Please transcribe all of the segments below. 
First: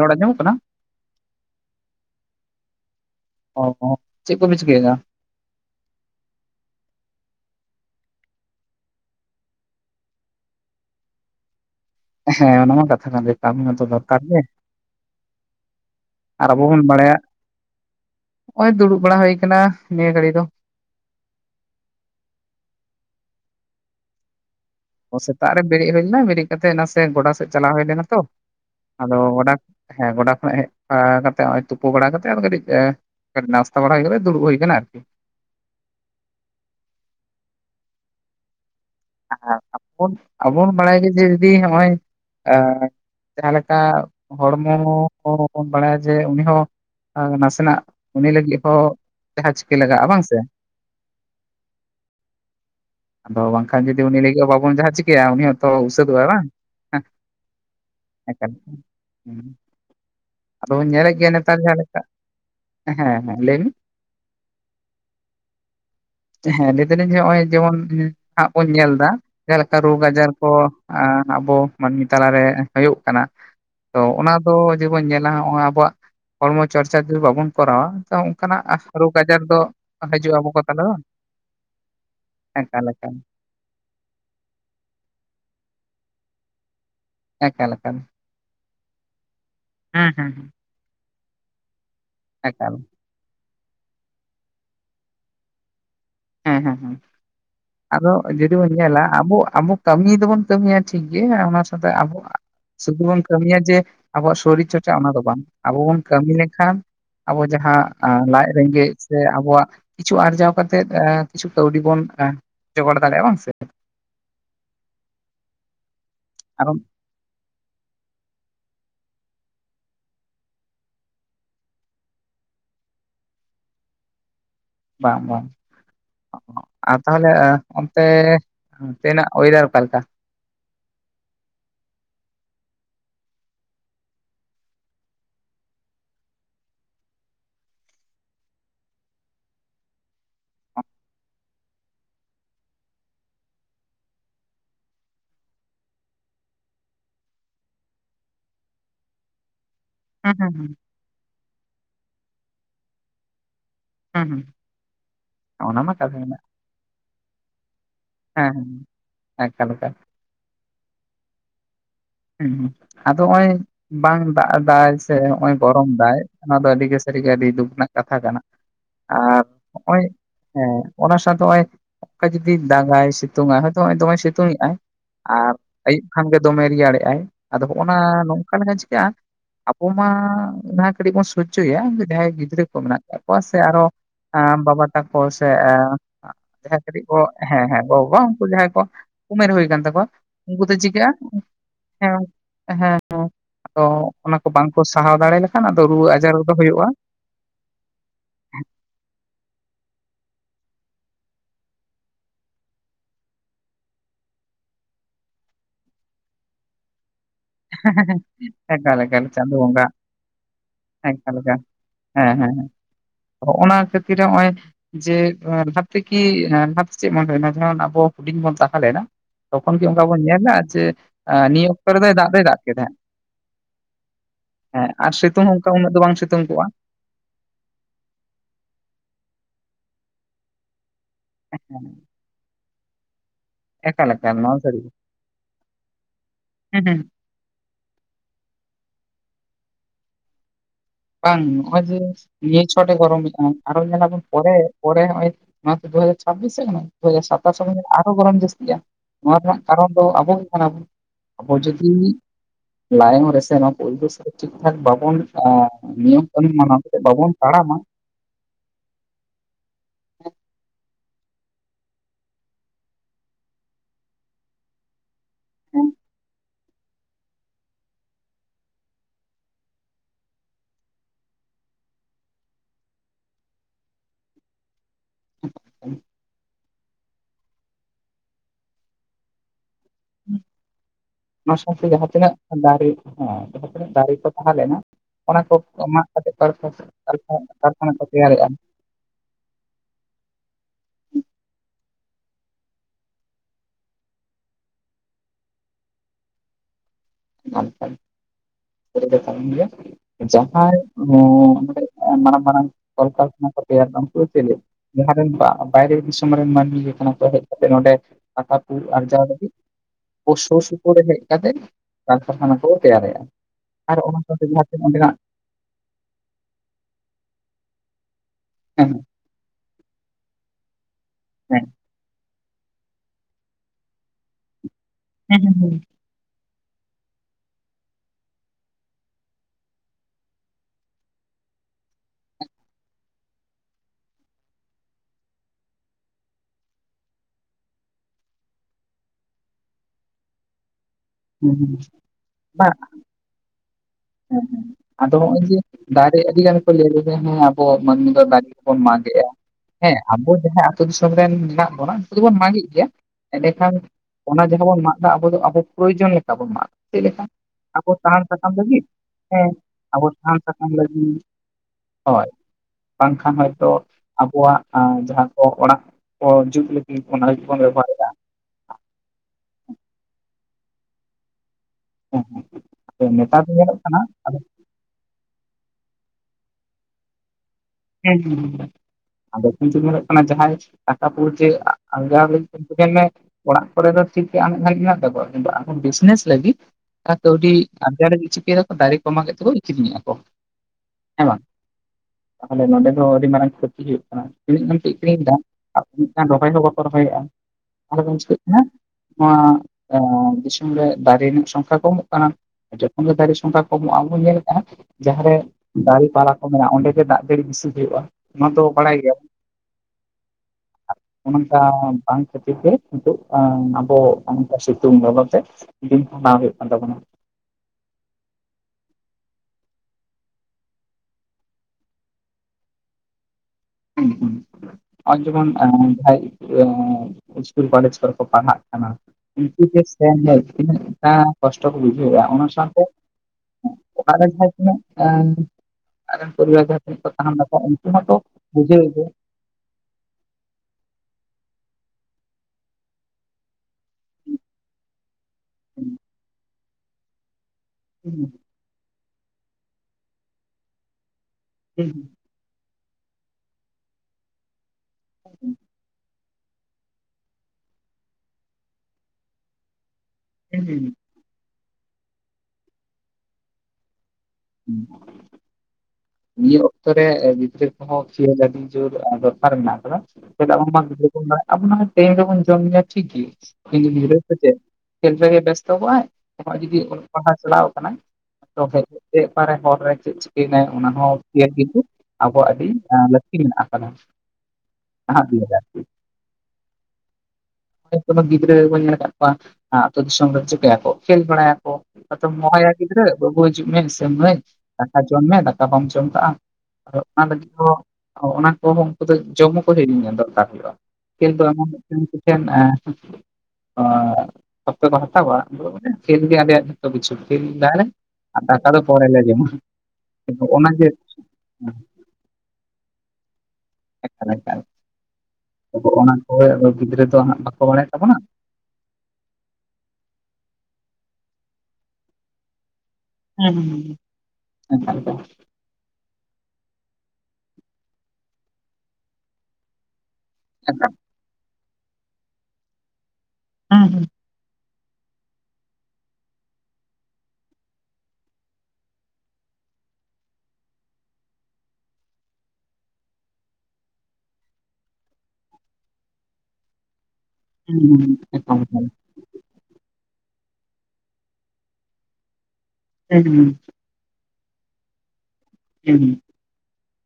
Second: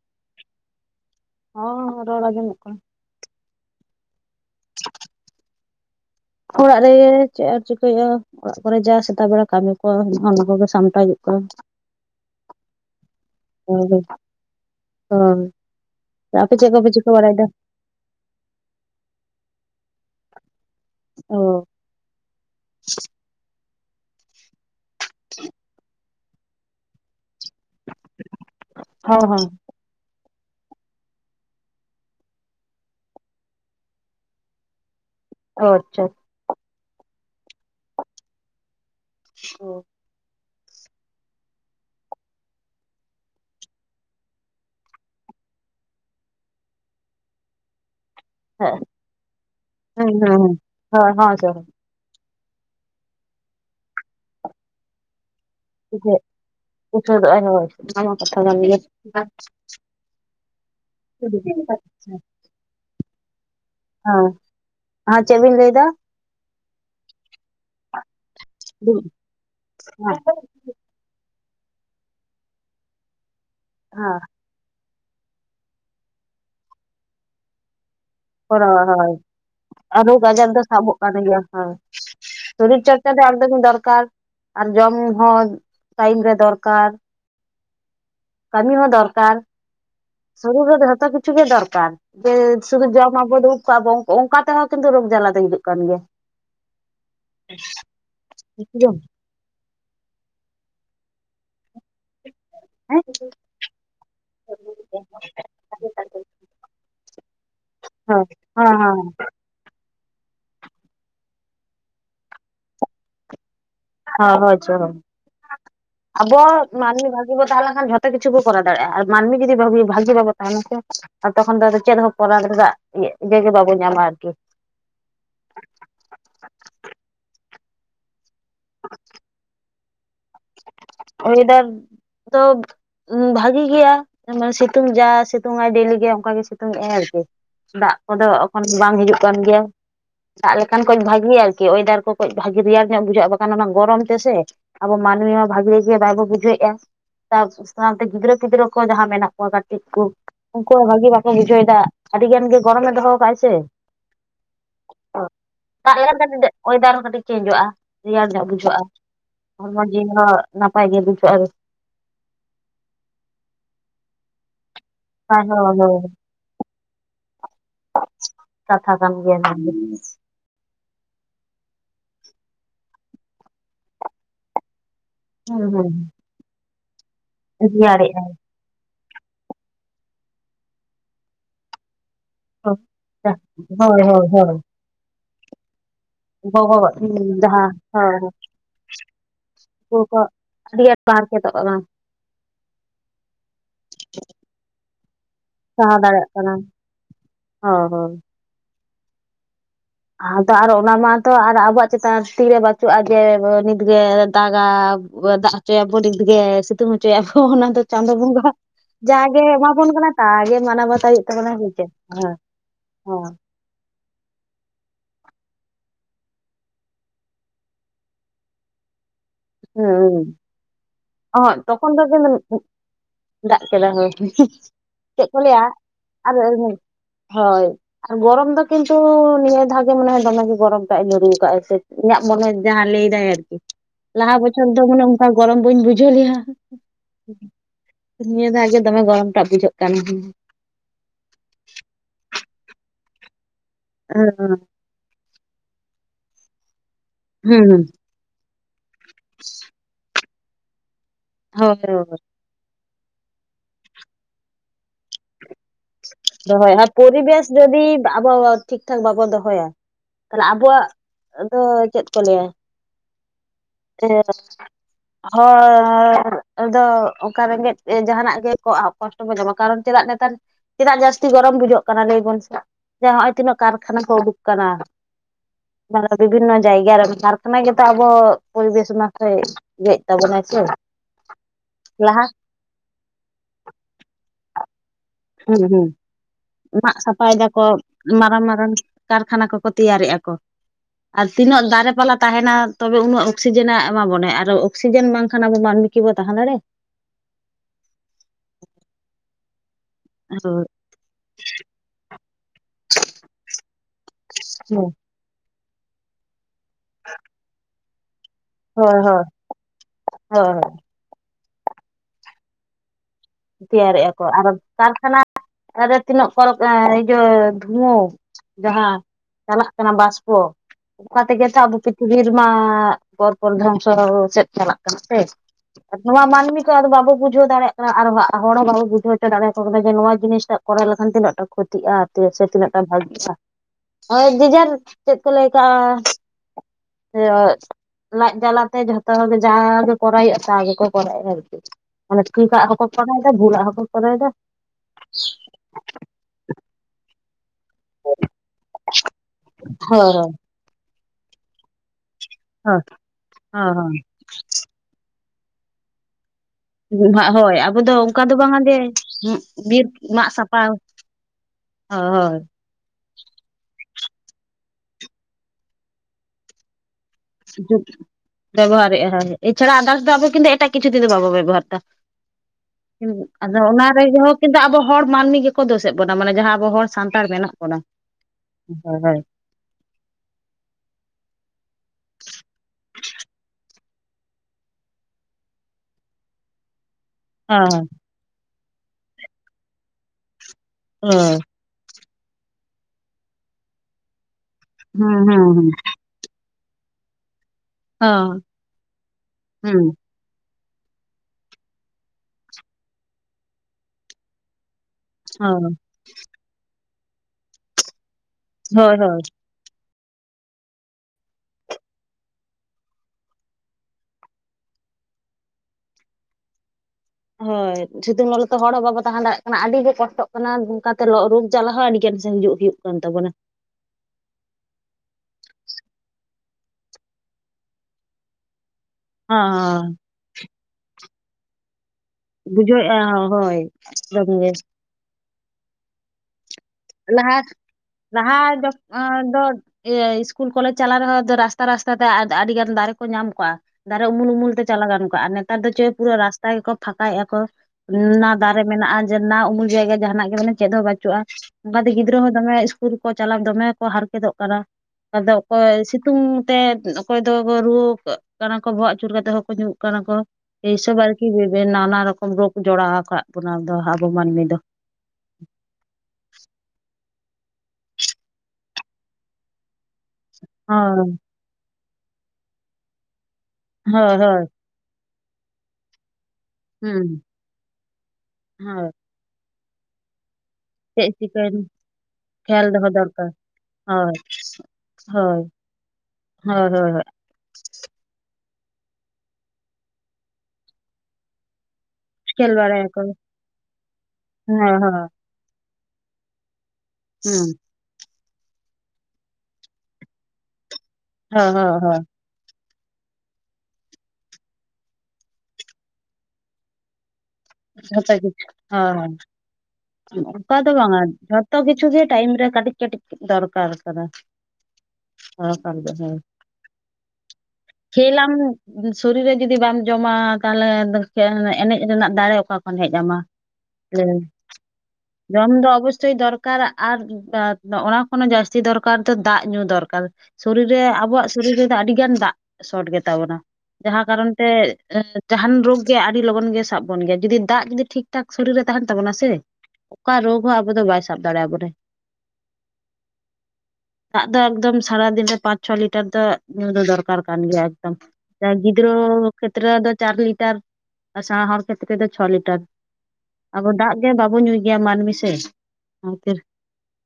ᱨᱚᱲ ᱟᱸᱡᱚᱢᱚᱜ ᱠᱟᱱᱟ? ᱦᱚᱸ ᱨᱚᱲ ᱟᱸᱡᱚᱢᱚᱜ ᱠᱟᱱᱟ ᱚ ᱪᱮᱫ ᱠᱚᱯᱮ ᱪᱤᱠᱟᱹᱭᱮᱫᱟ? ᱚᱲᱟᱜ ᱨᱮᱜᱮ ᱪᱮᱫ ᱟᱨ ᱪᱤᱠᱟᱹᱭ-ᱟ ᱚᱲᱟᱜ ᱠᱚᱨᱮ ᱡᱟ ᱥᱮᱛᱟᱜ ᱵᱮᱲᱟ ᱠᱟᱹᱢᱤ ᱠᱚᱣᱟ ᱚᱱᱟ ᱠᱚᱜᱮ ᱥᱟᱢᱴᱟᱣ ᱦᱩᱭᱩᱜ ᱠᱚᱱᱟ᱾ ᱦᱮᱸ ᱚᱱᱟ ᱢᱟᱟᱜ ᱠᱟᱛᱷᱟ ᱠᱟᱱᱟ ᱦᱚᱸᱛᱚ ᱫᱚᱨᱠᱟᱨ ᱜᱮ᱾ ᱦᱳᱭ ᱟᱨ ᱟᱯᱮ ᱪᱮᱫ ᱠᱚᱯᱮ ᱪᱤᱠᱟᱹ ᱵᱟᱲᱟᱭ ᱫᱟ ᱱᱚᱜᱚᱭ ᱫᱩᱲᱩᱵ ᱵᱟᱲᱟ ᱦᱩᱭ ᱟᱠᱟᱱᱟ ᱱᱤᱭᱟᱹ ᱜᱷᱟᱹᱲᱤ ᱫᱚ᱾ ᱚ ᱥᱮᱛᱟᱜ ᱨᱮ ᱵᱮᱨᱮᱫ ᱦᱩᱭ ᱞᱮᱱᱟ ᱵᱮᱨᱮᱫ ᱠᱟᱛᱮᱜ ᱱᱟᱥ ᱜᱚᱰᱟ ᱥᱮᱫ ᱪᱟᱞᱟᱣ ᱦᱩᱭ ᱞᱮᱱᱟ ᱛᱚ ᱟᱫᱚ ᱦᱚᱸ ᱦᱚᱸ ᱜᱚᱰᱟᱼᱼ ᱦᱮᱸ ᱜᱚᱰᱟ ᱠᱷᱚᱱᱟᱜ ᱦᱮᱡ ᱠᱟᱛᱮᱜ ᱱᱚᱜ ᱚᱭ ᱛᱩᱯᱩ ᱵᱟᱲᱟ ᱠᱟᱛᱮᱜ ᱠᱟᱹᱴᱤᱡᱼᱼ ᱱᱟᱥᱛᱟ ᱵᱟᱲᱟ ᱦᱩᱭ ᱫᱩᱲᱩᱵ ᱦᱩᱭ ᱟᱠᱟᱱᱟ ᱠᱟᱱᱟ ᱟᱨᱠᱤ᱾ ᱟᱼᱪᱷᱟ᱾ ᱟᱵᱚ ᱵᱚᱱ ᱵᱟᱲᱟᱭ ᱜᱮ ᱡᱮ ᱡᱩᱫᱤ ᱱᱚᱜᱼᱚᱭᱼᱼ ᱡᱟᱦᱟᱸᱮ ᱞᱮᱠᱟ ᱦᱚᱲᱢᱚ ᱦᱚᱸᱵᱚᱱ ᱵᱟᱲᱟᱭᱟ ᱡᱮ ᱩᱱᱤ ᱦᱚᱸ ᱱᱟᱥᱮᱱᱟᱜᱼᱼ ᱩᱱᱤ ᱞᱟᱹᱜᱤᱫ ᱦᱮᱸ ᱦᱚᱸ ᱡᱟᱦᱟᱸ ᱪᱤᱠᱟᱹ ᱦᱮᱸ ᱞᱟᱜᱟᱜᱼᱟ ᱵᱟᱝ ᱦᱮᱸ ᱦᱮᱸ ᱥᱮ? ᱦᱳᱭ ᱦᱳᱭ ᱟᱫᱚ ᱵᱟᱝᱠᱷᱟᱱ ᱡᱩᱫᱤ ᱩᱱᱤ ᱞᱟᱹᱜᱤᱫ ᱵᱟᱵᱚᱱ ᱡᱟᱦᱟᱸ ᱪᱤᱠᱟᱹᱭᱟ ᱩᱱᱤ ᱦᱚᱸ [unintelligible] ᱢᱩᱪᱟᱫ ᱫᱚᱜᱟ ᱱᱩᱭ ᱳᱱᱟ ᱢᱟ ᱠᱟᱛᱷᱟ ᱮᱠᱟᱞ ᱠᱟᱱ ᱜᱮ ᱦᱩᱸ ᱟᱫᱚ ᱵᱚᱱ ᱧᱮᱞᱮᱫ ᱪᱮᱫ ᱜᱮᱭᱟ ᱵᱤᱱ ᱱᱮᱛᱟᱨ ᱡᱟᱦᱟᱸᱞᱮ ᱞᱮᱠᱟ ᱦᱮᱸ ᱦᱮᱸ ᱞᱟᱹᱭ ᱢᱮ? ᱦ ᱦᱮᱸ ᱪᱮᱫ ᱵᱤᱱ ᱞᱟᱹᱭ ᱮᱫᱟ? ᱦᱮᱸ ᱞᱟᱹᱭ ᱫᱟᱞᱤᱧ ᱡᱮ ᱱᱚᱜᱼᱚᱭ ᱡᱮᱢᱚᱱᱟᱸᱜ ᱵᱚᱱ ᱧᱮᱞ ᱦᱮᱸ ᱮᱫᱟ ᱡᱟᱦᱟᱸᱮᱠᱟ ᱨᱳᱜᱽ ᱦᱳᱭ ᱟᱡᱟᱨ ᱠᱚᱼᱼ ᱟᱵᱚ ᱢᱟᱹᱱᱢᱤ ᱛᱟᱞᱟᱨᱮ ᱦᱩᱭᱩᱜ ᱠᱟᱱᱟ ᱛᱚ ᱦᱳᱭ ᱚᱱᱟᱼᱼ ᱛᱚ ᱡᱮ ᱵᱚᱱ ᱧᱮᱞᱟ ᱱᱚᱜᱚᱭ ᱟᱵᱚᱣᱟᱜ ᱦᱚᱲᱢᱚ ᱪᱚᱨᱪᱟ ᱡᱩᱫᱤ ᱵᱟᱵᱚᱱ ᱠᱚᱨᱟᱣᱟ᱾ ᱚᱱᱠᱟᱱᱟᱜ ᱨᱳᱜᱽ ᱟᱡᱟᱨ ᱫᱚ ᱟᱨ ᱨᱳᱜᱽ ᱦᱤᱡᱩᱜ ᱟᱡᱟᱨ ᱟᱵᱚ ᱫᱚ ᱛᱟᱦᱟᱞᱮ ᱥᱟᱵᱚᱜ ᱵᱟᱝ ᱮᱠᱷᱼᱼ ᱱᱮᱛᱟᱨ ᱫᱚᱨᱠᱟᱨ ᱟᱨ ᱡᱚᱢ ᱧᱩ ᱦᱚᱸ ᱴᱟᱭᱤᱢ ᱨᱮ ᱫᱚᱨᱠᱟᱨ᱾ ᱮᱠᱟᱞ, ᱮᱠᱟᱞ, ᱠᱟᱹᱢᱤ ᱦᱚᱸ ᱫᱚᱨᱠᱟᱨ ᱦᱮᱸ ᱦᱮᱸ ᱥᱚᱨᱤᱨ ᱨᱮ ᱡᱚᱛᱚ ᱠᱤᱪᱩ ᱜᱮ ᱫᱚᱨᱠᱟᱨ ᱮᱠᱟᱞ ᱥᱩᱫ ᱡᱚᱢᱼᱼ ᱟᱵᱚ ᱫᱩᱵᱜᱼᱟᱚᱱ ᱚᱱᱠᱟ ᱛᱮᱦᱚᱸ ᱠᱤᱱᱛᱩᱨᱳᱜ ᱡᱟᱞᱟ ᱫᱚ ᱦᱤᱡᱩᱜ ᱠᱟᱱ ᱜᱮᱭᱟ᱾ ᱦᱮᱸ ᱦᱮᱸ ᱦᱸ ᱟᱫᱚ ᱡᱩᱫᱤ ᱵᱚᱱ ᱡᱚᱢ ᱧᱮᱞᱟ ᱟᱵ ᱟᱵᱼᱼ ᱠᱟᱹᱢᱤ ᱫᱚᱵᱚᱱ ᱠᱟᱹᱢᱤᱭᱟ ᱴᱷᱤᱠ ᱜᱮ ᱚᱱᱟ ᱥᱟᱶᱛᱮ ᱟᱵᱚᱼᱼ ᱦᱮᱸ ᱥᱩᱫᱩ ᱵᱚᱱ ᱦᱮᱸ ᱠᱟᱹᱢᱤᱭᱟ ᱡᱮ ᱟᱵᱚᱣᱟᱜ ᱥᱚᱨᱤᱨ ᱪᱚᱨᱪᱟ ᱚᱱᱟ ᱫᱚ ᱵᱟᱝ ᱟᱵᱚ ᱵᱚᱱ ᱠᱟᱹᱢᱤ ᱞᱮᱠᱷᱟᱱ? ᱟᱵᱚ ᱡᱟᱦᱟᱸ ᱞᱟᱡ ᱦᱮᱸ ᱨᱮᱸᱜᱮᱡ ᱥᱮ ᱟᱵᱚᱣᱟᱜᱼᱼ ᱠᱤᱪᱷᱩ ᱟᱨᱡᱟᱣ ᱠᱟᱛᱮᱫ ᱠᱤᱪᱷᱩ ᱠᱟᱹᱣᱰᱤ ᱵᱚᱱ ᱡᱚᱜᱟᱲ ᱫᱟᱲᱮᱭᱟᱜᱼᱟ ᱵᱟᱝ ᱥᱮ᱾ ᱦ ᱦᱳᱪ ᱦᱳ ᱟᱨ ᱟᱵ ᱢᱟᱱᱤᱼᱼ ᱵᱷᱟᱜᱤ ᱵᱚᱱ ᱛᱟᱦᱚᱞᱮ ᱠᱷᱟᱱ ᱡᱷᱚᱛ ᱠᱤᱪᱷᱩ ᱵᱚ ᱠᱚᱨ ᱫᱟᱲᱮᱭᱟᱜ ᱟᱨ ᱢᱟᱹᱱᱢᱤ ᱡᱩᱫᱤ ᱵᱷᱟᱹᱜᱤ ᱵᱟᱵᱚᱱ ᱛᱟᱦᱮᱱᱟ ᱠᱷᱟᱱᱼᱼ ᱟᱨ ᱛᱚᱠᱷᱚᱱ ᱫᱚ ᱪᱮᱫ ᱦᱚᱸ ᱠᱚᱚᱨ ᱨᱮ ᱤᱭᱟᱹ ᱜᱮ ᱵᱟᱵᱚᱱ ᱧᱟᱢᱟ ᱟᱨᱠᱤ? ᱵᱟᱝ ᱵᱟᱝ ᱟᱨ ᱛᱟᱦᱚᱞᱮ ᱚᱱᱛᱮ ᱚᱱ ᱛᱮᱱᱟᱜ ᱚᱭᱮᱫᱟᱨᱼᱼ ᱟᱠᱟᱞᱮᱠᱟ? ᱳᱭᱮᱫᱟᱨ ᱫᱚᱼᱼ ᱵᱷᱟᱜᱤ ᱜᱮᱭᱟ ᱥᱤᱛᱩᱝ ᱡᱟ ᱥᱤᱛᱩᱝ ᱰᱮᱞᱤ ᱜᱮ ᱚᱱᱠᱟ ᱜᱮ ᱥᱤᱛᱩᱝ ᱮ ᱟᱭ ᱟᱨᱠᱤ᱾ ᱫᱟᱜ ᱠᱚᱫᱚ ᱮᱠᱷᱚᱱ ᱵᱟᱝ ᱦᱤᱡᱩᱜ ᱠᱟᱱ ᱜᱮᱭᱟ᱾ ᱫᱟᱜ ᱞᱮᱠᱟᱱ ᱠᱚᱡ ᱵᱷᱟᱜᱮ ᱟᱨᱠᱤ ᱚᱭᱮᱫᱟᱨ ᱠᱚ ᱠᱟᱹᱡ ᱵᱷᱟᱜᱤ ᱨᱮᱭᱟᱲ ᱧᱚᱜ ᱵᱩᱡᱷᱟᱹᱜ ᱵᱟᱠᱷᱟᱱ ᱚᱱᱟ ᱜᱚᱨᱚᱢ ᱛᱮᱥᱮᱼᱼ ᱢᱟᱹᱱᱢᱤ ᱢᱟ ᱵᱷᱟᱜᱤᱜᱮ ᱵᱟᱭᱵᱚ ᱵᱩᱡᱷᱟᱹᱣᱮᱫᱼᱟ ᱛᱟᱨᱥᱟᱣᱛᱮ ᱜᱤᱫᱽᱨᱟᱹ ᱯᱤᱫᱽᱨᱟᱹ ᱠᱚ ᱡᱟᱦᱟᱸ ᱢᱮᱱᱟᱜᱼᱼ ᱠᱟᱹᱴᱤᱡ ᱠᱚ ᱦᱩᱸ ᱦᱩᱸ ᱩᱱᱠᱩ ᱵᱷᱟᱜᱤ ᱵᱟᱠᱚ ᱵᱩᱡᱷᱟᱹᱣᱮᱫᱟ ᱟᱹᱰᱤ ᱜᱟᱱ ᱜᱮ ᱜᱚᱨᱚᱢᱮ ᱫᱚᱦᱚ ᱟᱠᱟᱫᱟᱭ ᱥᱮ ᱦᱩᱸ ᱦᱩᱸ ᱦᱩᱸ ᱚᱱᱟ ᱢᱟ ᱠᱟᱛᱷᱟ ᱢᱮᱱᱟᱜ [unintelligible] ᱚᱭᱮᱫᱟᱨ ᱦᱚᱸ ᱠᱟᱹᱴᱤᱡ ᱪᱮᱧᱡᱚᱜᱼᱟ᱾ ᱨᱮᱭᱟᱲ ᱦᱮᱸ ᱧᱚᱜ ᱦᱮᱸ ᱵᱩᱡᱷᱟᱹᱜᱼᱟ ᱮᱠᱟᱞ ᱦᱚᱲᱢᱚ ᱮᱠᱟᱞ ᱡᱤᱭᱣᱤ ᱦᱚᱸ ᱱᱟᱯᱟᱭ ᱜᱮ ᱵᱩᱡᱷᱟᱹᱜᱼᱟ ᱟᱨᱼᱼ ᱦᱮ ᱟᱫᱚ ᱱᱚᱜᱼᱚᱭ ᱵᱟᱝ ᱫᱟᱜ ᱮ ᱫᱟᱭ ᱥᱮ ᱱᱚᱜ ᱦᱳᱭ ᱚᱭ ᱦᱳᱭ ᱜᱚᱨᱚᱢ ᱦᱳᱭ ᱫᱟᱭ ᱚᱱᱟ ᱫᱚ ᱟᱹᱰᱤᱜ ᱥᱟᱹᱨᱤᱜᱮ ᱟᱹᱰᱤ ᱫᱩᱠ ᱨᱮᱱᱟᱜ ᱠᱟᱛᱷᱟ ᱠᱟᱱᱟ᱾ ᱠᱟᱛᱷᱟ ᱠᱟᱱ ᱟᱨ ᱠᱟᱱ ᱜᱮᱭᱟ᱾ ᱱᱚᱜᱼᱚᱭ ᱦᱮᱸ ᱚᱱᱟ ᱥᱟᱶᱛᱮ ᱱᱚᱜᱚᱭ ᱚᱱᱠᱟ ᱡᱩᱫᱤ ᱫᱟᱜᱟᱭ ᱥᱤᱛᱩᱝ ᱟᱭ ᱦᱚᱭᱛᱳ ᱫᱚᱢᱮ ᱥᱤᱛᱩᱝ ᱮᱟᱭ, ᱟᱨ ᱦᱩᱸ ᱦᱩᱸ ᱟᱹᱭᱩᱵ ᱠᱷᱟᱱ ᱜᱮ ᱫᱚᱢᱮ ᱨᱮᱭᱟᱲᱮᱜᱼᱟᱭ ᱟᱫᱚ ᱱᱚᱱᱟᱜᱟ ᱨᱮᱭᱟᱲᱮᱜᱼᱟᱭ ᱱᱚᱼᱼ ᱠᱟ ᱞᱮᱠᱟ ᱪᱤᱠᱟᱹᱜᱼᱟ ᱟᱵᱚ ᱢᱟ ᱚᱱᱟ ᱠᱟᱹᱴᱤᱡ ᱵᱚᱱ ᱥᱚᱡᱽᱡᱚ ᱜᱮᱭᱟ ᱡᱟᱦᱟᱸᱭ ᱜᱤᱫᱽ ᱜᱤᱫᱽᱨᱟ ᱠᱚ ᱢᱮᱱᱟᱜ ᱠᱫ ᱠᱚᱣᱟ ᱥᱮ ᱟᱨᱚ ᱦᱳᱭ ᱦᱳᱭ ᱦᱳᱭ ᱵᱟᱵᱟ ᱛᱟᱠᱚ ᱥᱮᱼᱼ ᱜᱚᱜᱚ ᱡᱟᱦᱟᱸ ᱠᱟᱹᱴᱤᱡ ᱦᱮᱸ ᱡᱟᱦᱟᱸ ᱦᱮᱸ ᱜᱚ ᱵᱟᱵᱟ ᱦᱳᱭ ᱩᱱᱠᱩ ᱡᱟᱦᱟᱸᱭ ᱠᱚ ᱩᱢᱮᱨ ᱦᱩᱭ ᱟᱠ ᱛᱟᱠᱚᱣᱟ᱾ ᱦᱳᱭ ᱩᱱᱠᱩ ᱫᱚ ᱟᱹᱰᱤ ᱟᱸᱴ ᱪᱤᱠᱟᱹᱜᱼᱟ ᱵᱟᱨ ᱠᱷᱮᱛᱚᱜ ᱠᱟᱱᱟ ᱦᱮᱸᱼᱼ ᱦᱮᱸ ᱦᱮᱸ ᱟᱫᱚ ᱚᱱᱟ ᱠᱚ ᱵᱟᱝᱠᱚ ᱥᱟᱦᱟᱣ ᱫᱟᱲᱮ ᱞᱮᱠᱷᱟᱱ ᱟᱫᱚ ᱨᱩᱣᱟᱹ ᱟᱡᱟᱨᱫᱚ ᱦᱩᱭᱩᱜᱼᱟ᱾ ᱦᱚᱸ ᱦᱚᱸ᱾ ᱟᱫᱚ ᱟᱨᱚ ᱚᱱᱟ ᱢᱟᱛᱚ ᱟᱨ ᱟᱵᱚᱣᱟᱜ ᱪᱮᱛᱟᱱ ᱨᱮ ᱛᱤᱨᱮ ᱵᱟᱹᱪᱩᱜᱼᱟ ᱡᱮ ᱱᱤᱛᱜᱮ ᱫᱟᱜᱟᱻ ᱫᱟᱜ ᱦᱚᱪᱚᱭ ᱟᱵᱚ ᱱᱤᱛ ᱜᱮ ᱛᱩᱝ ᱦᱚᱪᱚᱭ ᱟᱵᱚ ᱚᱱᱟ ᱫᱚ ᱪᱟᱸᱫᱳ ᱵᱚᱸᱜᱟ ᱮᱠᱟᱞ ᱮᱠᱟᱞ ᱡᱟᱜᱮ ᱪᱟᱸᱫᱳ ᱮᱢᱟ ᱵᱚᱸᱜᱟ ᱵᱚᱱ ᱠᱟᱱᱟ ᱛᱟ ᱜᱮ ᱢᱟᱱᱟᱣ ᱵᱟᱛᱟᱣ ᱦᱩᱭᱩᱜ ᱮᱠᱟᱞ ᱛᱟᱵᱚᱱᱟ ᱮᱠᱟᱞ ᱦᱮᱸ ᱪᱮ ᱾ ᱦᱮᱸ ᱦᱮᱸ ᱦᱮᱸ, ᱦᱚᱸᱜᱼᱚᱱᱟ ᱠᱷᱟᱹᱛᱤᱨ ᱦᱚᱸᱜᱼᱚᱭ ᱡᱮ ᱞᱟᱦᱟᱛᱮ ᱠᱤ ᱞᱟᱦᱟᱛᱮ ᱪᱮᱫ ᱢᱟᱱᱮ ᱡᱮᱢᱚᱱ ᱟᱵᱚ ᱦᱩᱰᱤᱧ ᱵᱚᱱ ᱛᱟᱦᱮᱸᱞᱮᱱᱟ ᱛᱚᱠᱷᱚᱱ ᱠᱤ ᱚᱱᱠᱟ ᱵᱚᱱ ᱦᱩᱸ ᱧᱮᱞᱟ ᱡᱮ ᱚᱦᱚᱸᱜ ᱱᱤᱭᱟᱹ ᱚᱠᱛᱚ ᱛᱚᱠᱷᱚᱱ ᱨᱮ ᱫᱚᱭ ᱫᱟᱜ [unintelligible] ᱠᱮᱫᱟ ᱫᱟᱜ ᱠᱟᱫᱟ ᱦᱳᱭ, ᱦᱮᱸ ᱟᱨ ᱪᱮᱫ ᱠᱚ ᱥᱤᱛᱩᱝ ᱦᱚᱸ ᱞᱟᱹᱭᱟ ᱚᱱᱠᱟ ᱩᱱᱟᱹᱜ ᱫᱚ ᱵᱟᱝ ᱟᱫᱚ ᱥᱤᱛᱩᱝ ᱤᱧ ᱠᱚᱜᱼᱟ ᱦᱚᱧ ᱦᱳᱭ ᱟᱨ ᱜᱚᱨᱚᱢ ᱫᱚ ᱠᱤᱱᱛᱩ ᱱᱤᱭᱟᱹ ᱫᱷᱟᱣ ᱜᱮ ᱢᱟᱱᱮ ᱫᱚᱢᱮ ᱜᱮ ᱜᱚᱨᱚᱢ ᱴᱟᱜ ᱧᱩᱨᱩ ᱠᱟᱜᱼᱟ ᱥᱮ ᱦᱮᱸ ᱤᱧᱟᱹᱜ ᱢᱚᱱᱮ ᱡᱟᱦᱟᱸ ᱞᱟᱹᱭᱮᱫᱟᱭ ᱟᱨᱠᱤ ᱾ ᱮᱠᱟᱞ ᱞᱟᱦᱟ ᱮᱠᱟᱞ ᱱᱚᱣᱟ ᱵᱚᱪᱷᱚᱨ ᱥᱟᱹᱨᱤ ᱫᱚ ᱜᱮ ᱢᱟᱱᱮ ᱚᱱᱠᱟ ᱜᱚᱨᱚᱢ ᱵᱟᱹᱧ ᱵᱩᱡᱷᱟᱹᱣ ᱞᱮᱜᱼᱟ ᱦᱩᱸ ᱦᱩᱸ ᱾ ᱱᱤᱭᱟᱹ ᱫᱷᱟᱣ ᱜᱮ ᱫᱚᱢᱮ ᱜᱚᱨᱚᱢ ᱴᱟᱜ ᱵᱩᱡᱷᱟᱹᱜ ᱠᱟᱱ ᱦᱮᱸ ᱾ ᱵᱟᱝ ᱱᱚᱜᱼᱚᱭ ᱡᱮ ᱱᱤᱭᱟᱹ ᱪᱷᱚᱴᱮ ᱜᱚᱨᱚᱢᱮᱫᱼᱟ, ᱟᱨᱚ ᱧᱮᱞ ᱟᱵᱚᱱ ᱯᱚᱨᱮ ᱯᱮᱨᱮ ᱦᱚᱸᱜᱼᱚᱭ ᱱᱚᱣᱟ ᱛᱚ ᱫᱩ ᱦᱟᱡᱟᱨ ᱪᱷᱟᱵᱤᱥ ᱠᱟᱱᱟ ᱫᱩ ᱦᱟᱡᱟᱨ ᱥᱟᱛᱟᱥ ᱥᱚᱢᱚᱭ ᱫᱚ ᱦᱩᱸ ᱟᱨ ᱜᱚᱨᱚᱢ ᱡᱟᱹᱥᱛᱤᱜᱼᱟ ᱾ ᱱᱚᱣᱟ ᱨᱮᱱᱟᱜ ᱠᱟᱨᱚᱱ ᱫᱚ ᱟᱵᱚ ᱜᱮ ᱠᱟᱱᱟ ᱵᱚᱱ, ᱟᱵᱚ ᱦᱳᱭ ᱡᱩᱫᱤ ᱦᱳᱭ ᱞᱟᱭᱚᱝ ᱨᱮ ᱥᱮ ᱱᱚᱣᱟ ᱯᱚᱨᱤᱵᱮᱥ ᱨᱮ ᱴᱷᱤᱠ ᱴᱷᱟᱠ ᱵᱟᱵᱚᱱ ᱟ ᱱᱤᱭᱚᱢ ᱠᱟᱹᱱᱩᱱ ᱫᱚᱦᱚᱭ ᱢᱟᱱᱟᱣ ᱟᱨ ᱠᱟᱛᱮᱫ ᱵᱟᱵᱚᱱ ᱯᱚᱨᱤᱵᱮᱥ ᱛᱟᱲᱟᱢᱟ ᱡᱩᱫᱤ ᱟᱵᱚ ᱴᱷᱤᱠ ᱴᱷᱟᱠ ᱵᱟᱵᱚ ᱫᱚᱦᱚᱭᱟ ᱛᱟᱦᱞᱮ ᱟᱵᱚᱣᱟᱜ ᱫᱚ ᱪᱮᱫ ᱠᱚ ᱞᱟᱹᱭᱟ? [unintelligible] ᱦᱚᱻᱭ ᱟᱫᱚ ᱚᱱᱠᱟ ᱨᱮᱸᱜᱮᱡ ᱛᱮ ᱡᱟᱦᱟᱱᱟᱜ ᱜᱮ ᱠᱚᱨᱟᱣ ᱠᱚᱥᱴᱚ ᱠᱚ ᱧᱟᱢᱟ, ᱠᱟᱨᱚᱱ ᱪᱮᱫᱟᱜ ᱱᱮᱛᱟᱨ ᱪᱮᱫᱟᱜ ᱡᱟᱹᱥᱛᱤ ᱜᱚᱨᱚᱢ ᱵᱩᱡᱷᱟᱹᱜ ᱠᱟᱱᱟ? ᱞᱟᱹᱭ ᱵᱚᱱ ᱥᱮ ᱾ ᱡᱮ ᱱᱚᱜᱼᱭ ᱛᱤᱱᱟᱹᱜ ᱠᱟᱨᱠᱷᱟᱱᱟ ᱠᱚ ᱩᱰᱩᱠ ᱠᱟᱱᱟ ᱾ ᱡᱟᱦᱟ ᱨᱮ ᱵᱤᱵᱷᱤᱱᱱᱚ ᱡᱟᱭᱜᱟ ᱨᱮ ᱟᱨ ᱚᱱᱮ ᱜᱮᱛᱚ ᱟᱵᱚ ᱯᱚᱨᱤᱵᱮᱥ ᱢᱟᱥᱮᱭ ᱤᱭᱟᱹᱭᱮᱫ ᱛᱟᱵᱚᱱᱟᱭ ᱥᱮ ᱾ ᱚᱱᱟ ᱥᱟᱶᱛᱮ ᱡᱟᱦᱟᱸ ᱛᱤᱱᱟᱹᱜ ᱫᱟᱨᱮ ᱦᱮᱸ, ᱡᱟᱦᱟᱸ ᱛᱤᱱᱟᱹᱜ ᱫᱟᱨᱮ ᱠᱚ ᱛᱟᱦᱮᱸ ᱞᱮᱱᱟ ᱾ ᱚᱱᱟ ᱠᱚ ᱦᱩᱸ ᱦᱩᱸ ᱢᱟᱜ ᱠᱟᱛᱮ ᱢᱟᱜ ᱥᱟᱯᱷᱟᱭ [unintelligible] ᱫᱟᱠᱚ ᱠᱟᱨᱠᱷᱟᱱᱟ ᱠᱚ ᱢᱟᱨᱟᱝ ᱛᱮᱭᱟᱨᱮᱜᱼᱟ ᱾ ᱢᱟᱨᱟᱝ ᱠᱟᱨᱠᱷᱟᱱᱟ ᱠᱚᱠᱚ ᱛᱮᱭᱟᱨᱮᱜᱼᱟ ᱠᱚ ᱾ ᱟᱨ ᱛᱤᱱᱟᱹᱜ ᱫᱟᱨᱮ ᱯᱟᱞᱦᱟ ᱛᱟᱦᱮᱱᱟ ᱛᱚᱵᱮ ᱩᱱᱟᱹᱜ ᱚᱠᱥᱤᱡᱮᱱᱮ ᱮᱢᱟ ᱵᱚᱱᱟᱭ, ᱟᱨᱚ ᱚᱠᱥᱤᱡᱮᱱ ᱵᱟᱝᱠᱷᱟᱱ ᱟᱵᱚ ᱢᱟᱹᱱᱢᱤ ᱠᱤ ᱵᱚ ᱛᱟᱦᱮ ᱫᱟᱲᱮᱜᱼᱟ? ᱵᱟᱝᱠᱷᱟᱱ [unintelligible] ᱫᱚ ᱛᱟᱦᱮᱱ ᱜᱮᱭᱟ, ᱦᱳᱭ ᱡᱟᱦᱟᱸᱭ ᱦᱚᱸ [unintelligible] ᱢᱟᱨᱟᱝ ᱢᱟᱨᱟᱝ ᱠᱚᱞ ᱠᱟᱨᱠᱷᱟᱱᱟ ᱠᱚ ᱛᱮᱭᱟᱨ ᱮᱫᱟ ᱩᱱᱠᱩ ᱠᱚ ᱫᱚ ᱪᱤᱞᱤ? ᱡᱟᱦᱟ ᱵᱟᱼᱵᱟᱭᱨᱮ ᱫᱤᱥᱚᱢ ᱨᱮᱱ ᱢᱟᱹᱱᱢᱤ ᱜᱮ ᱠᱟᱱᱟ ᱠᱚ ᱦᱮᱡ ᱠᱟᱛᱮ ᱱᱚᱸᱰᱮ ᱴᱟᱠᱟ ᱠᱩ ᱦᱳᱭ ᱟᱨᱡᱟᱣ ᱦᱳᱭ ᱞᱟᱹᱜᱤᱫ ᱠᱚ ᱥᱩᱨ ᱦᱳᱭ ᱥᱩᱯᱩᱨ ᱨᱮ ᱦᱮᱡ ᱠᱟᱛᱮ ᱠᱟᱨᱠᱷᱟᱱᱟ ᱠᱚ ᱛᱮᱭᱟᱨᱮᱜᱼᱟ ᱾ ᱛᱮᱭᱟᱨᱮᱜᱼᱟ ᱠᱚ ᱟᱨᱚ ᱠᱟᱨᱷᱟᱱᱟ ᱟᱫᱚ ᱛᱤᱱᱟᱹᱜ ᱯᱚᱨᱮ ᱤᱭᱟᱹ ᱫᱷᱩᱶᱟᱹ ᱦᱮᱸ ᱡᱟᱦᱟᱸ ᱪᱟᱞᱟᱜ ᱠᱟᱱᱟ ᱵᱟᱥᱯᱚ, ᱚᱱᱠᱟ ᱛᱮᱜᱮ ᱛᱚ ᱦᱮᱸ ᱟᱵᱚ ᱯᱨᱤᱛᱷᱤᱵᱤ ᱨᱮᱢᱟᱻ ᱯᱚᱨ ᱯᱚᱨ ᱫᱷᱚᱝᱥᱚ ᱥᱮᱫ ᱪᱟᱞᱟᱜ ᱠᱟᱱᱟ ᱥᱮ ᱦᱮᱸ ᱦᱮᱸ ᱾ ᱱᱚᱣᱟ ᱢᱟᱹᱱᱢᱤ ᱠᱚ ᱟᱫᱚ ᱵᱟᱵᱚ ᱵᱩᱡᱷᱟᱹᱣ ᱫᱟᱲᱮᱭᱟᱜ ᱠᱟᱱᱟ ᱟᱨᱚ ᱦᱟᱸᱜ ᱦᱚᱲ ᱦᱚᱸ ᱵᱟᱵᱚ ᱵᱩᱡᱷᱟᱹᱣ ᱦᱚᱪᱚ ᱫᱟᱲᱮᱭᱟᱠᱚ ᱠᱟᱱᱟ ᱡᱮ, ᱱᱚᱣᱟ ᱡᱤᱱᱤᱥ ᱴᱟᱜ ᱠᱚᱨᱟᱣ ᱞᱮᱠᱷᱟᱱ ᱛᱤᱱᱟᱹᱜ ᱴᱟ ᱠᱷᱚᱛᱤᱜᱼᱟ ᱛᱮ ᱥᱮ ᱛᱤᱱᱟᱹᱜ ᱴᱟ ᱵᱷᱟᱹᱜᱤᱜᱼᱟ? ᱦᱳᱭ ᱡᱮᱡᱟᱨ ᱪᱮᱫ ᱠᱚ ᱞᱟᱹᱭ ᱠᱟᱜᱼᱟᱻ ᱡᱮ ᱞᱟᱡ ᱡᱟᱞᱟᱛᱮ ᱡᱷᱚᱛᱚ ᱜᱮ ᱡᱟ ᱜᱮ ᱠᱚᱨᱟᱣ ᱦᱩᱭᱩᱜᱼᱟ ᱛᱟ ᱜᱮᱠᱚ ᱜᱮᱠᱚ ᱠᱚᱨᱟᱣᱟ ᱦᱮᱸ ᱟᱨᱠᱤ ᱦᱮᱸ ᱢᱟᱱᱮ ᱴᱷᱤᱠᱟᱜ ᱵᱟᱝ ᱦᱚᱸᱠᱚ ᱠᱚᱨᱟᱣ ᱮᱫᱟ ᱵᱷᱩᱞᱟᱜ ᱦᱚᱸᱠᱚ ᱠᱚᱨᱟᱣᱮᱫᱟ ᱦᱮᱸ ᱦᱮᱸ, ᱟᱫᱚ ᱱᱚᱜᱼᱚᱭ ᱡᱮ ᱫᱟᱨᱮ ᱟᱹᱰᱤ ᱜᱟᱱ ᱠᱚ ᱞᱟᱹᱭ [unintelligible] ᱦᱚᱸ ᱠᱚ ᱢᱟᱹᱱᱢᱤ ᱫᱚ ᱫᱟᱨᱮ ᱠᱚᱵᱚᱱ ᱢᱟᱜᱮᱜᱼᱟ, ᱦᱮᱸ ᱦᱳᱭ ᱟᱵᱚ ᱡᱟᱦᱟᱸ ᱟᱹᱛᱳ ᱫᱤᱥᱚᱢ ᱨᱮᱱ ᱢᱮᱱᱟᱜ ᱵᱚᱱᱟ ᱡᱮ ᱵᱚᱱ ᱢᱟᱜᱮᱜ ᱦᱳᱭ ᱜᱮᱭᱟ, ᱮᱸᱰᱮᱠᱷᱟᱱ ᱦᱳᱭ ᱚᱱᱟ ᱡᱟᱦᱟᱸ ᱵᱚᱱ ᱢᱟᱜ ᱮᱫᱟ ᱟᱵᱚ ᱫᱚ ᱟᱵᱚ ᱯᱨᱚᱭᱳᱡᱚᱱ ᱞᱮᱠᱟ ᱵᱚᱱ ᱢᱟᱜ ᱮᱫᱟ ᱾ ᱪᱮᱫ ᱞᱮᱠᱟ ᱦᱳᱭ ᱦᱳᱭ ᱟᱵᱚ ᱫᱚ ᱥᱟᱦᱟᱱ ᱚᱱᱠᱟ ᱫᱚ ᱥᱟᱠᱟᱢ ᱵᱟᱝᱟ ᱡᱮ ᱞᱟᱹᱜᱤᱫ? ᱦᱮᱸ ᱵᱤᱨ ᱟᱵᱚ ᱢᱟᱜ ᱥᱟᱦᱟᱱ ᱥᱟᱯᱷᱟ ᱥᱟᱠᱟᱢ ᱦᱳᱭ ᱞᱟᱹᱜᱤᱫ ᱦᱳᱭ᱾ ᱵᱟᱝᱠᱷᱟᱱ ᱦᱚᱭᱛᱚ ᱟᱵᱚᱣᱟᱜ ᱡᱟᱦᱟᱸ ᱠᱚ ᱚᱲᱟᱜ ᱠᱚ ᱡᱩᱛᱽ ᱞᱟᱹ [unintelligible] ᱚᱱᱟ ᱵᱚᱱ ᱥᱩᱡᱳᱜᱽ ᱵᱮᱵᱚᱦᱟᱨ ᱮᱫᱟ ᱵᱮᱵᱚᱦᱟᱨᱮᱜᱼᱟ ᱦᱳᱭ ᱮᱪᱷᱟᱲᱟ ᱟᱫᱟᱨᱥ ᱫᱚ ᱟᱵᱚ ᱠᱤᱱᱛᱩ ᱮᱴᱟᱜ ᱠᱤᱪᱷᱩ ᱛᱮᱫᱚ ᱵᱟᱵᱚ ᱵᱮᱵᱚᱦᱟᱨ ᱮᱫᱟ ᱦᱮᱸ ᱦᱮᱸ ᱾ ᱦᱩᱸ ᱱᱮᱛᱟᱨ ᱫᱚ ᱟᱫᱚ ᱧᱮᱞᱚᱜ ᱚᱱᱟ ᱠᱟᱱᱟ ᱨᱮᱜᱮᱦᱚᱸ ᱟᱫᱚ ᱠᱤᱱᱛᱩ ᱟᱵᱚ ᱦᱚᱲ ᱢᱟᱹᱱᱢᱤ ᱜᱮᱠᱚ ᱫᱳᱥᱮᱜ ᱵᱚᱱᱟ ᱢᱟᱱᱮ ᱡᱟᱦᱟᱸ ᱟᱵᱚ ᱦᱚᱲ ᱥᱟᱱᱛᱟᱲ ᱢᱮᱱᱟᱜ ᱵᱚᱱᱟ ᱦᱮᱸ ᱦᱩᱸ ᱦᱳᱭ ᱦᱳᱭ ᱟᱫᱚ [unintelligible] ᱚᱲᱟᱜ ᱠᱚᱨᱮ ᱫᱚ ᱴᱷᱤ ᱟᱱᱮᱡ ᱫᱷᱟᱱᱮᱡ ᱦᱮᱱᱟᱜ ᱛᱟᱠᱚᱣᱟ ᱠᱤᱱᱛᱩ ᱟᱨᱦᱸ ᱵᱤᱥᱱᱮᱥ ᱞᱟᱹᱜᱤᱫ ᱟᱨ ᱠᱟᱹᱣᱰᱤ ᱦᱮᱸ ᱟᱨᱡᱟᱣ ᱞᱟᱹᱜᱤᱫ ᱪᱤᱠᱟᱹᱭᱮ ᱫᱟᱠᱚ ᱫᱟᱨᱮ ᱠᱚ ᱢᱟᱜ ᱮᱫ ᱛᱮᱠᱚ ᱟᱠᱷᱨᱤᱧᱮ-ᱟ ᱠᱚ᱾ ᱦᱮᱸ ᱛᱟᱦᱚᱞᱮ ᱱᱚᱰᱮ ᱫᱚ ᱟᱹᱰᱤ ᱢᱟᱨᱟᱝ ᱠᱷᱚᱛᱤ ᱦᱩᱭᱩᱜ ᱠᱟᱱᱟ ᱛᱤᱱᱟᱹᱜ ᱜᱟᱱ ᱯᱮ ᱟᱹᱷᱨᱤᱧ ᱦᱮᱸ ᱦᱩᱸ ᱦᱩᱸ ᱫᱟ ᱨᱚᱦᱚᱭ ᱦᱚᱸ ᱵᱟᱠᱚ ᱨᱚᱦᱚᱭᱮᱜ-ᱟ ᱟᱫᱚᱵᱚᱱ ᱪᱤᱠᱟᱹᱜ ᱦᱚᱸ ᱠᱟᱱᱟ ᱦᱩᱸ ᱱᱚᱣᱟ ᱨᱮ ᱫᱟᱨᱮ ᱨᱮᱱᱟᱜ ᱥᱚᱝᱠᱷᱟ ᱠᱚᱢᱚᱜ ᱠᱟᱱᱟ ᱡᱚᱠᱷᱚᱱ ᱜᱮ ᱫᱟᱨᱮ ᱥᱚᱝᱠᱷᱟ ᱠᱚᱢᱚᱜ-ᱟ ᱵᱚᱱ ᱧᱮᱞ ᱠᱟᱜ-ᱟ ᱡᱟᱦᱟᱸᱨᱮ ᱦᱚᱸ ᱫᱟᱨᱤ ᱯᱟᱲᱟ ᱠᱚ ᱢᱮᱱᱟᱜ ᱚᱸᱰᱮᱜ ᱫᱟᱜ ᱡᱟᱹᱲᱤ ᱵᱤᱥᱤ ᱦᱩᱭᱩᱜ-ᱟ ᱚᱱᱟ ᱫᱚ ᱦᱳᱭ ᱵᱟᱲᱟᱭ ᱜᱮᱭᱟ ᱦᱳᱭ [inaudible] ᱱᱚᱝᱠᱟ ᱵᱟᱝ ᱠᱷᱟᱹᱛᱤᱨ ᱛᱮ ᱱᱤᱛᱚᱜ ᱟᱵᱚ ᱚᱱᱠᱟ ᱥᱤᱛᱩᱝ ᱞᱚᱞᱚ ᱛᱮ ᱫᱤᱱ ᱠᱷᱸᱟᱰᱟᱣ ᱦᱩᱭᱩᱜ ᱠᱟᱱ ᱛᱟᱵᱚᱱᱟ᱾ ᱦᱳᱭ ᱥᱤᱛᱩᱝ ᱞᱚᱞᱚ ᱛᱮ ᱦᱚᱲ ᱦᱚᱸ ᱵᱟᱵᱚ ᱛᱟᱦᱮᱸ ᱫᱟᱲᱮᱭᱟᱜ ᱠᱟᱱᱟ ᱟᱹᱰᱤ ᱜᱮ ᱠᱚᱥᱴᱚᱜ ᱠᱟᱱᱟ ᱱᱚᱝᱠᱟᱛᱮ ᱞᱚᱜ ᱨᱳᱜ ᱡᱟᱞᱟ ᱦᱚᱸ ᱟᱹᱰᱤᱜᱟᱱ ᱦᱤᱡᱩᱜ ᱦᱩᱭᱩᱜ ᱠᱟᱱᱟ᱾ ᱠᱟᱱ ᱛᱟᱵᱟᱱᱟ [unintelligible] ᱟᱨ ᱡᱮᱢᱚᱱ ᱡᱟᱦᱟᱸᱭ ᱤᱥᱠᱩᱞ ᱠᱚᱞᱮᱡᱽ ᱠᱚᱨᱮ ᱠᱚ ᱯᱟᱲᱦᱟᱜ ᱠᱟᱱᱟ ᱦᱚᱸ ᱦᱚᱸ [unintelligible] ᱵᱩᱡᱷᱟᱹᱣᱮᱜ-ᱟ ᱦᱳᱭ ᱮᱫᱚᱢ ᱜᱮ ᱟᱨ ᱟᱡ ᱯᱚᱨᱤᱵᱟᱨ ᱡᱟᱦᱟᱸ ᱛᱤᱱᱟᱹᱜ ᱠᱚ ᱛᱟᱦᱮᱱ ᱞᱟᱦᱟ ᱛᱟᱠᱚᱣᱟ ᱩᱱᱠᱩ ᱢᱟᱠᱚ [unintelligible] ᱤᱭᱟᱹ ᱤᱥᱠᱩᱞ ᱠᱚᱞᱮᱡᱽ ᱪᱟᱞᱟ ᱨᱮᱦᱚᱸ ᱨᱟᱥᱛᱟ ᱨᱟᱥᱛᱟ ᱛᱮ ᱟᱹᱰᱤ ᱜᱟᱱ ᱫᱟᱨᱮ ᱠᱚ ᱧᱟᱢ ᱠᱚᱜ-ᱟ᱾ ᱫᱟᱨᱮ ᱩᱢᱩᱞ ᱩᱢᱩᱞ ᱛᱮ ᱪᱟᱞᱟ ᱜᱟᱱ ᱠᱚ-ᱟ ᱱᱮᱛᱟᱨ ᱫᱚ ᱡᱮ ᱯᱩᱨᱟᱹ ᱨᱟᱥᱛᱟ ᱜᱮᱠᱚ ᱯᱷᱟᱸᱠᱟ ᱮ-ᱟ ᱠᱚ ᱚᱱᱱᱟ ᱫᱟ ᱢᱮᱱᱟᱜ-ᱟ ᱡᱮ ᱱᱟ ᱩᱢᱩᱞ ᱡᱟᱭᱜᱟ ᱡᱟᱦᱟᱱᱟᱜ ᱜᱮ ᱢᱟᱱᱮ ᱪᱮᱫ ᱦᱚᱸ ᱵᱟᱹᱪᱩᱜ-ᱟ ᱚᱱᱠᱟᱛᱮ ᱜᱤᱫᱽᱨᱟᱹ ᱦᱚᱸ ᱫᱚᱢᱮ ᱤᱥᱠᱩᱞ ᱠᱚ ᱪᱟᱞᱟ ᱫᱚᱢᱮ ᱠᱚ ᱦᱟᱨᱠᱮᱛᱚᱜ ᱠᱟᱱᱟ ᱟᱫᱚ ᱚᱠᱚᱭ ᱥᱤ ᱛᱩᱝ ᱛᱮ ᱚᱠᱚᱭ ᱫᱚ ᱠᱚ ᱨᱩᱣᱟᱹᱣ ᱠᱟᱱᱟ ᱠᱚ ᱵᱚᱦᱚᱜ ᱟᱹᱪᱩᱨ ᱠᱟᱛᱮᱜ ᱦᱚᱸᱠᱚ ᱧᱩᱨᱩᱜ ᱠᱟᱱᱟ ᱠᱚ᱾ ᱮᱭᱥᱚᱵ ᱟᱨᱠᱤ ᱵᱤᱵᱤ ᱱᱟᱱᱟ ᱨᱚᱠᱚᱢ ᱨᱳᱜᱽ ᱡᱚᱲᱟᱣ ᱟᱠᱟᱫ ᱵᱚᱱᱟ ᱫᱚ ᱟᱵᱚ ᱢᱟᱹᱱᱢᱤ ᱫᱚ ᱦᱩᱸ ᱱᱤᱭᱟᱹ ᱚᱠᱛᱚ ᱨᱮ ᱜᱤᱫᱽᱨᱟᱹ ᱠᱚᱦᱚᱸ ᱡᱳᱨ ᱫᱚᱨᱠᱟᱨ ᱢᱮᱱᱟᱜ ᱟᱠᱟᱫᱟ ᱦᱳᱭ ᱦᱳᱭ ᱦᱳᱭ [unintelligible] ᱠᱷᱮᱞ ᱨᱮᱜᱮ ᱵᱮᱥᱛᱚᱜ ᱟᱭ ᱱᱚᱣᱟ ᱡᱩᱫᱤ ᱚᱞᱚᱜ ᱦᱩᱸ ᱯᱟᱲᱦᱟᱣ ᱪᱟᱞᱟᱣ ᱟᱠᱟᱱᱟ ᱛᱚᱵᱮ ᱦᱳᱭ ᱛᱮᱜ ᱚᱠᱟᱨᱮ ᱦᱚᱨ ᱨᱮ ᱪᱮᱫ ᱪᱤᱠᱟᱹᱭᱱᱟ ᱚᱱᱟ ᱪᱮᱫ ᱦᱚᱸ ᱪᱤᱠᱟᱹᱭ ᱟᱵᱚᱣᱟᱜ ᱠᱷᱮᱭᱟᱞ ᱟᱹᱰᱤ ᱫᱚᱦᱚ ᱫᱚᱨᱠᱟᱨ ᱞᱟᱹᱠᱛᱤ ᱢᱮᱱᱟᱜ ᱟᱠᱟᱫᱟ᱾ ᱦᱳᱭ [unintelligible] ᱦᱚ ᱨᱚ ᱨᱚᱡ ᱜᱤᱫᱽᱨᱟᱹ ᱠᱚᱵᱚᱱ ᱧᱮᱞ ᱟᱠᱟᱫ ᱠᱚᱣᱟ ᱟᱹᱛᱩ ᱫᱤᱥᱚᱢ ᱨᱮ ᱪᱤᱠᱟᱹᱭᱟᱠᱚ ᱠᱷᱮᱞ ᱵᱟᱲᱟᱭᱟᱠᱚ ᱟᱫᱚᱢ ᱠᱷᱮᱞ ᱦᱚᱦᱚᱭᱟ ᱵᱟᱲᱟᱭᱟᱠᱚ ᱜᱤᱫᱽᱨᱟᱹ ᱦᱳᱭ ᱵᱟᱹᱵᱩ ᱦᱤᱡᱩᱜ ᱢᱮᱱ ᱥᱮ ᱢᱟᱹᱭ ᱫᱟᱠᱟ ᱦᱳᱭ ᱡᱚᱢ ᱢᱮ ᱫᱟᱠᱟ ᱵᱟᱢ ᱡᱚᱢ ᱠᱟᱜ-ᱟ ᱟᱫᱚ ᱚᱱᱟ ᱦᱩᱸ ᱞᱟᱹᱜᱤᱫ ᱦᱚᱸ ᱚᱱᱟ ᱠᱚᱦᱚᱸ ᱩᱱᱠᱩ ᱫᱚ ᱡᱚᱢ ᱠᱚ ᱦᱤᱲᱤᱧᱟ ᱫᱚᱨᱠᱟᱨ ᱦᱩᱭᱩᱜ-ᱟ᱾ ᱠᱷᱮᱞ ᱫᱚ ᱦᱳᱭ ᱮᱢᱚᱱ ᱦᱳᱭ ᱦᱳᱭ ᱢᱤᱫᱴᱟᱹᱝ ᱴᱮᱱ ᱚᱠᱛᱚ ᱠᱚ ᱦᱟᱛᱟᱣᱟ ᱫᱚ ᱠᱷᱮᱞ ᱜᱮ ᱟᱞᱮᱭᱟᱜ ᱫᱚ ᱛᱚ ᱠᱤᱪᱷᱩ ᱠᱷᱮᱞ ᱞᱟᱦᱟᱞᱮᱢ ᱡᱷᱚᱛᱚ ᱠᱤᱪᱷᱩ ᱟᱨ ᱫᱟᱠᱟ ᱫᱚ ᱦᱳᱭ ᱯᱚᱨᱮ ᱦᱳᱭ ᱞᱮ ᱡᱚᱢᱟ ᱚᱱᱠᱟ ᱚᱱᱟ ᱫᱚ ᱜᱮ ᱵᱟᱝᱟ ᱡᱷᱚᱛᱚ ᱠᱤᱪᱷᱩ ᱜᱮ ᱴᱟᱭᱤᱢ ᱨᱮ ᱠᱟᱴᱤᱡ-ᱠᱟᱹᱴᱤᱡ ᱫᱚᱨᱠᱟᱨ᱾ ᱠᱟᱫᱟ ᱮᱠᱟᱞ ᱮᱠᱟᱞ ᱟᱫᱚ ᱚᱱᱟ ᱠᱚ ᱟᱫᱚ ᱜᱤᱫᱽᱨᱟᱹ ᱫᱚ ᱦᱟᱸᱜ ᱵᱟᱠᱚ ᱵᱟᱲᱟᱭ ᱛᱟᱵᱚᱱᱟ᱾ ᱠᱷᱮᱞᱟᱢ ᱥᱚᱨᱤ ᱨᱮ ᱡᱩᱫᱤ ᱵᱟᱢ ᱡᱚᱢᱟ ᱛᱟᱦᱞᱮ ᱮᱱᱮᱡ ᱨᱮᱱᱟᱜ ᱫᱟᱲᱮ ᱚᱠᱟ ᱠᱷᱚᱱ ᱦᱮᱡ ᱟᱢᱟ ᱦᱮᱸ ᱦᱮᱸ ᱦᱮᱸ ᱮᱠᱟᱞ ᱮᱠᱟᱞ ᱡᱚᱢ ᱫᱚ ᱚᱵᱚᱥ ᱪᱚᱭ ᱫᱚᱨᱠᱟᱨᱟ ᱟᱨ ᱚᱱᱟ ᱠᱷᱚᱱᱦᱚᱸ ᱡᱟᱹᱥᱛᱤ ᱫᱚᱨᱠᱟᱨ ᱫᱚ ᱫᱟᱜ ᱧᱩᱸ ᱫᱚᱨᱠᱟᱨ᱾ ᱥᱚᱨᱤᱨ ᱨᱮ ᱮᱠᱟᱞ ᱟᱵᱚᱣᱟᱜ ᱥᱚᱨᱤᱨ ᱨᱮᱫᱚ ᱟᱹᱰᱤ ᱜᱟᱱ ᱫᱟᱜ ᱥᱚᱴ ᱜᱮᱛᱟᱵᱚᱱᱟ ᱦᱩᱸ ᱡᱟᱦᱟᱸ ᱠᱟᱨᱚᱱ ᱛᱮ ᱡᱟᱦᱟᱱ ᱨᱳᱜᱽ ᱜᱮ ᱟᱹᱰᱤ ᱞᱚᱜᱚᱱ ᱜᱮ ᱥᱟᱵ ᱵᱚᱱ ᱜᱮᱭᱟ ᱡᱩᱫᱤ ᱫᱟᱜ ᱡᱩᱫᱤ ᱴᱷᱤᱠ ᱴᱷᱟᱠ ᱥᱚᱨᱤᱨ ᱨᱮ ᱛᱟᱦᱮᱱ ᱛᱟᱵᱚᱱᱟ ᱥᱮ ᱚᱠᱟ ᱨᱳᱜᱽ ᱦᱚᱸ ᱟᱵᱚ ᱫᱚ ᱵᱟᱭ ᱥᱟᱵ ᱫᱟᱲᱮᱭᱟ ᱟᱵᱚᱱᱟᱭ [inaudible] ᱫᱟᱜ ᱫᱚ ᱮᱠᱫᱚᱢ ᱥᱟᱨᱟ ᱫᱤᱱ ᱨᱮ ᱯᱟᱸᱪ ᱪᱷᱚ ᱞᱤᱴᱟᱨ ᱫᱚ ᱧᱩᱸ ᱫᱚ ᱫᱚᱨ ᱫᱚᱨᱠᱟᱨ ᱠᱟᱱ ᱜᱮᱭᱟ ᱦᱩᱸ ᱮᱠᱫᱚᱢ, ᱦᱩᱸ ᱮᱠᱟᱞ ᱮᱠᱟᱞ ᱦᱩᱸ ᱜᱤᱫᱽᱨᱟᱹ ᱯᱤᱫᱽᱨᱟᱹ ᱫᱚ ᱪᱟᱨ ᱞᱤᱴᱟᱨ ᱥᱮᱬᱟ ᱦᱚᱲ ᱠᱷᱮᱛ ᱫᱚ ᱪᱷᱚ ᱞᱤᱴᱟᱨ ᱾ ᱦᱮᱸ᱾ ᱟᱵᱚ ᱫᱟᱜ ᱜᱮ ᱵᱟᱵᱚᱱ ᱧᱩᱭ ᱜᱮᱭᱟ ᱢᱟᱹᱱᱢᱤ ᱥᱮ ᱦᱩᱸ ᱾ ᱚᱱᱟ ᱠᱷᱟᱹᱛᱤᱨ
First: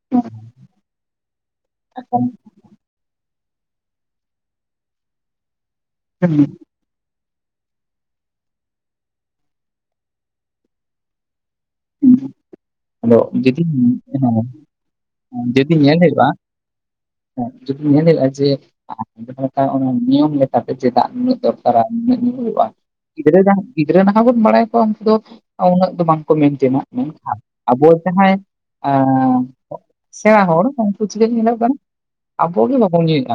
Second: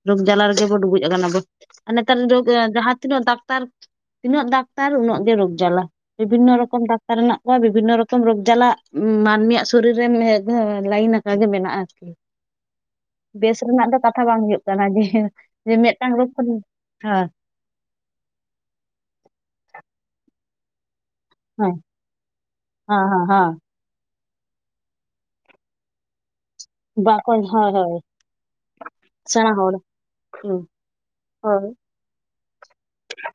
ᱨᱚᱜᱽ ᱡᱟᱞᱟ ᱨᱮᱜᱮ ᱵᱚᱱ ᱰᱩᱵᱩᱡ ᱟᱠᱟᱱᱟ ᱵᱚ, ᱟᱨ ᱱᱮᱛᱟᱨ ᱮᱠᱟᱞ ᱨᱚᱜᱽ ᱡᱟᱦᱟᱸ ᱛᱤᱱᱟᱹᱜ ᱰᱟᱠᱛᱟᱨ ᱛᱤᱱᱟᱹᱜ ᱰᱟᱠᱛᱟᱨ ᱩᱱᱟᱹᱜ ᱜᱮ ᱨᱚᱜᱽ ᱡᱟᱞᱟ, ᱵᱤᱵᱷᱤᱱᱱᱚ ᱨᱚᱠᱚᱢ ᱰᱟᱠᱛᱟᱨ ᱢᱮᱱᱟᱜ ᱠᱚᱣᱟ ᱵᱤᱵᱷᱤᱱᱱᱚ ᱨᱚᱠᱚᱢ ᱨᱚᱜᱽ ᱡᱟᱞᱟ ᱢᱟᱹᱱᱢᱤ ᱭᱟᱜ ᱥᱚᱨᱤᱨ ᱨᱮ ᱢᱤᱫ ᱫᱷᱟᱹᱣ ᱞᱟᱭᱤᱱ ᱟᱠᱟᱜ ᱜᱮ ᱢᱮᱱᱟᱜᱼᱟ ᱟᱨᱠᱤ᱾ ᱦᱩᱸ ᱟᱫᱚ ᱵᱮᱥ ᱡᱩᱫᱤ ᱨᱮᱱᱟᱜ ᱫᱚ ᱠᱟᱛᱷᱟ ᱦᱮᱸ ᱵᱟᱝ ᱦᱩᱭᱩᱜ ᱠᱟᱱᱟ, ᱡᱮ ᱢᱤᱫᱴᱟᱝ ᱨᱚᱜᱽ ᱠᱷᱚᱱ ᱦᱮᱸ ᱡᱩᱫᱤᱢ ᱧᱮᱞᱮᱼᱟ ᱡᱮ ᱡᱟᱦᱟᱸ ᱞᱮᱠᱟ ᱚᱱᱟ ᱱᱤᱭᱚᱢ ᱞᱮᱠᱟᱛᱮ ᱪᱮᱫᱟᱜ ᱩᱱᱟᱹᱜ ᱦᱮᱸ ᱥᱚᱨᱠᱟᱨᱟᱜ ᱢᱤᱫ ᱧᱤᱫᱟᱹ ᱦᱩᱭᱩᱜ-ᱟ ᱦᱮᱸ ᱦᱮᱸ ᱦᱮᱸ ᱜᱤᱫᱽᱨᱟᱹ ᱱᱟᱦᱟᱜ ᱵᱚᱱ ᱵᱟᱲᱟᱭ ᱠᱚᱣᱟ ᱩᱱᱠᱩ ᱫᱚ ᱩᱱᱟᱹᱜ ᱫᱚ ᱵᱟᱝᱠᱚ ᱢᱮᱱᱴᱮᱱᱟ ᱢᱮᱱ ᱵᱟᱠᱚ ᱠᱷᱟᱱ, ᱦᱳᱭ ᱟᱵᱚ ᱦᱳᱭ ᱡᱟᱦᱟᱸᱭ, ᱟᱸᱻ ᱥᱮᱬᱟ ᱦᱚᱲ ᱥᱮᱬᱟ ᱦᱚᱲ ᱦᱩᱸ ᱩᱱᱠᱩ ᱪᱤᱠᱟᱹ ᱧᱮᱞᱚᱜ ᱦᱳᱭ ᱠᱟᱱᱟ, ᱟᱵᱚ ᱜᱮ ᱵᱟᱵᱚᱱ ᱧᱩᱭᱮᱜᱼᱟ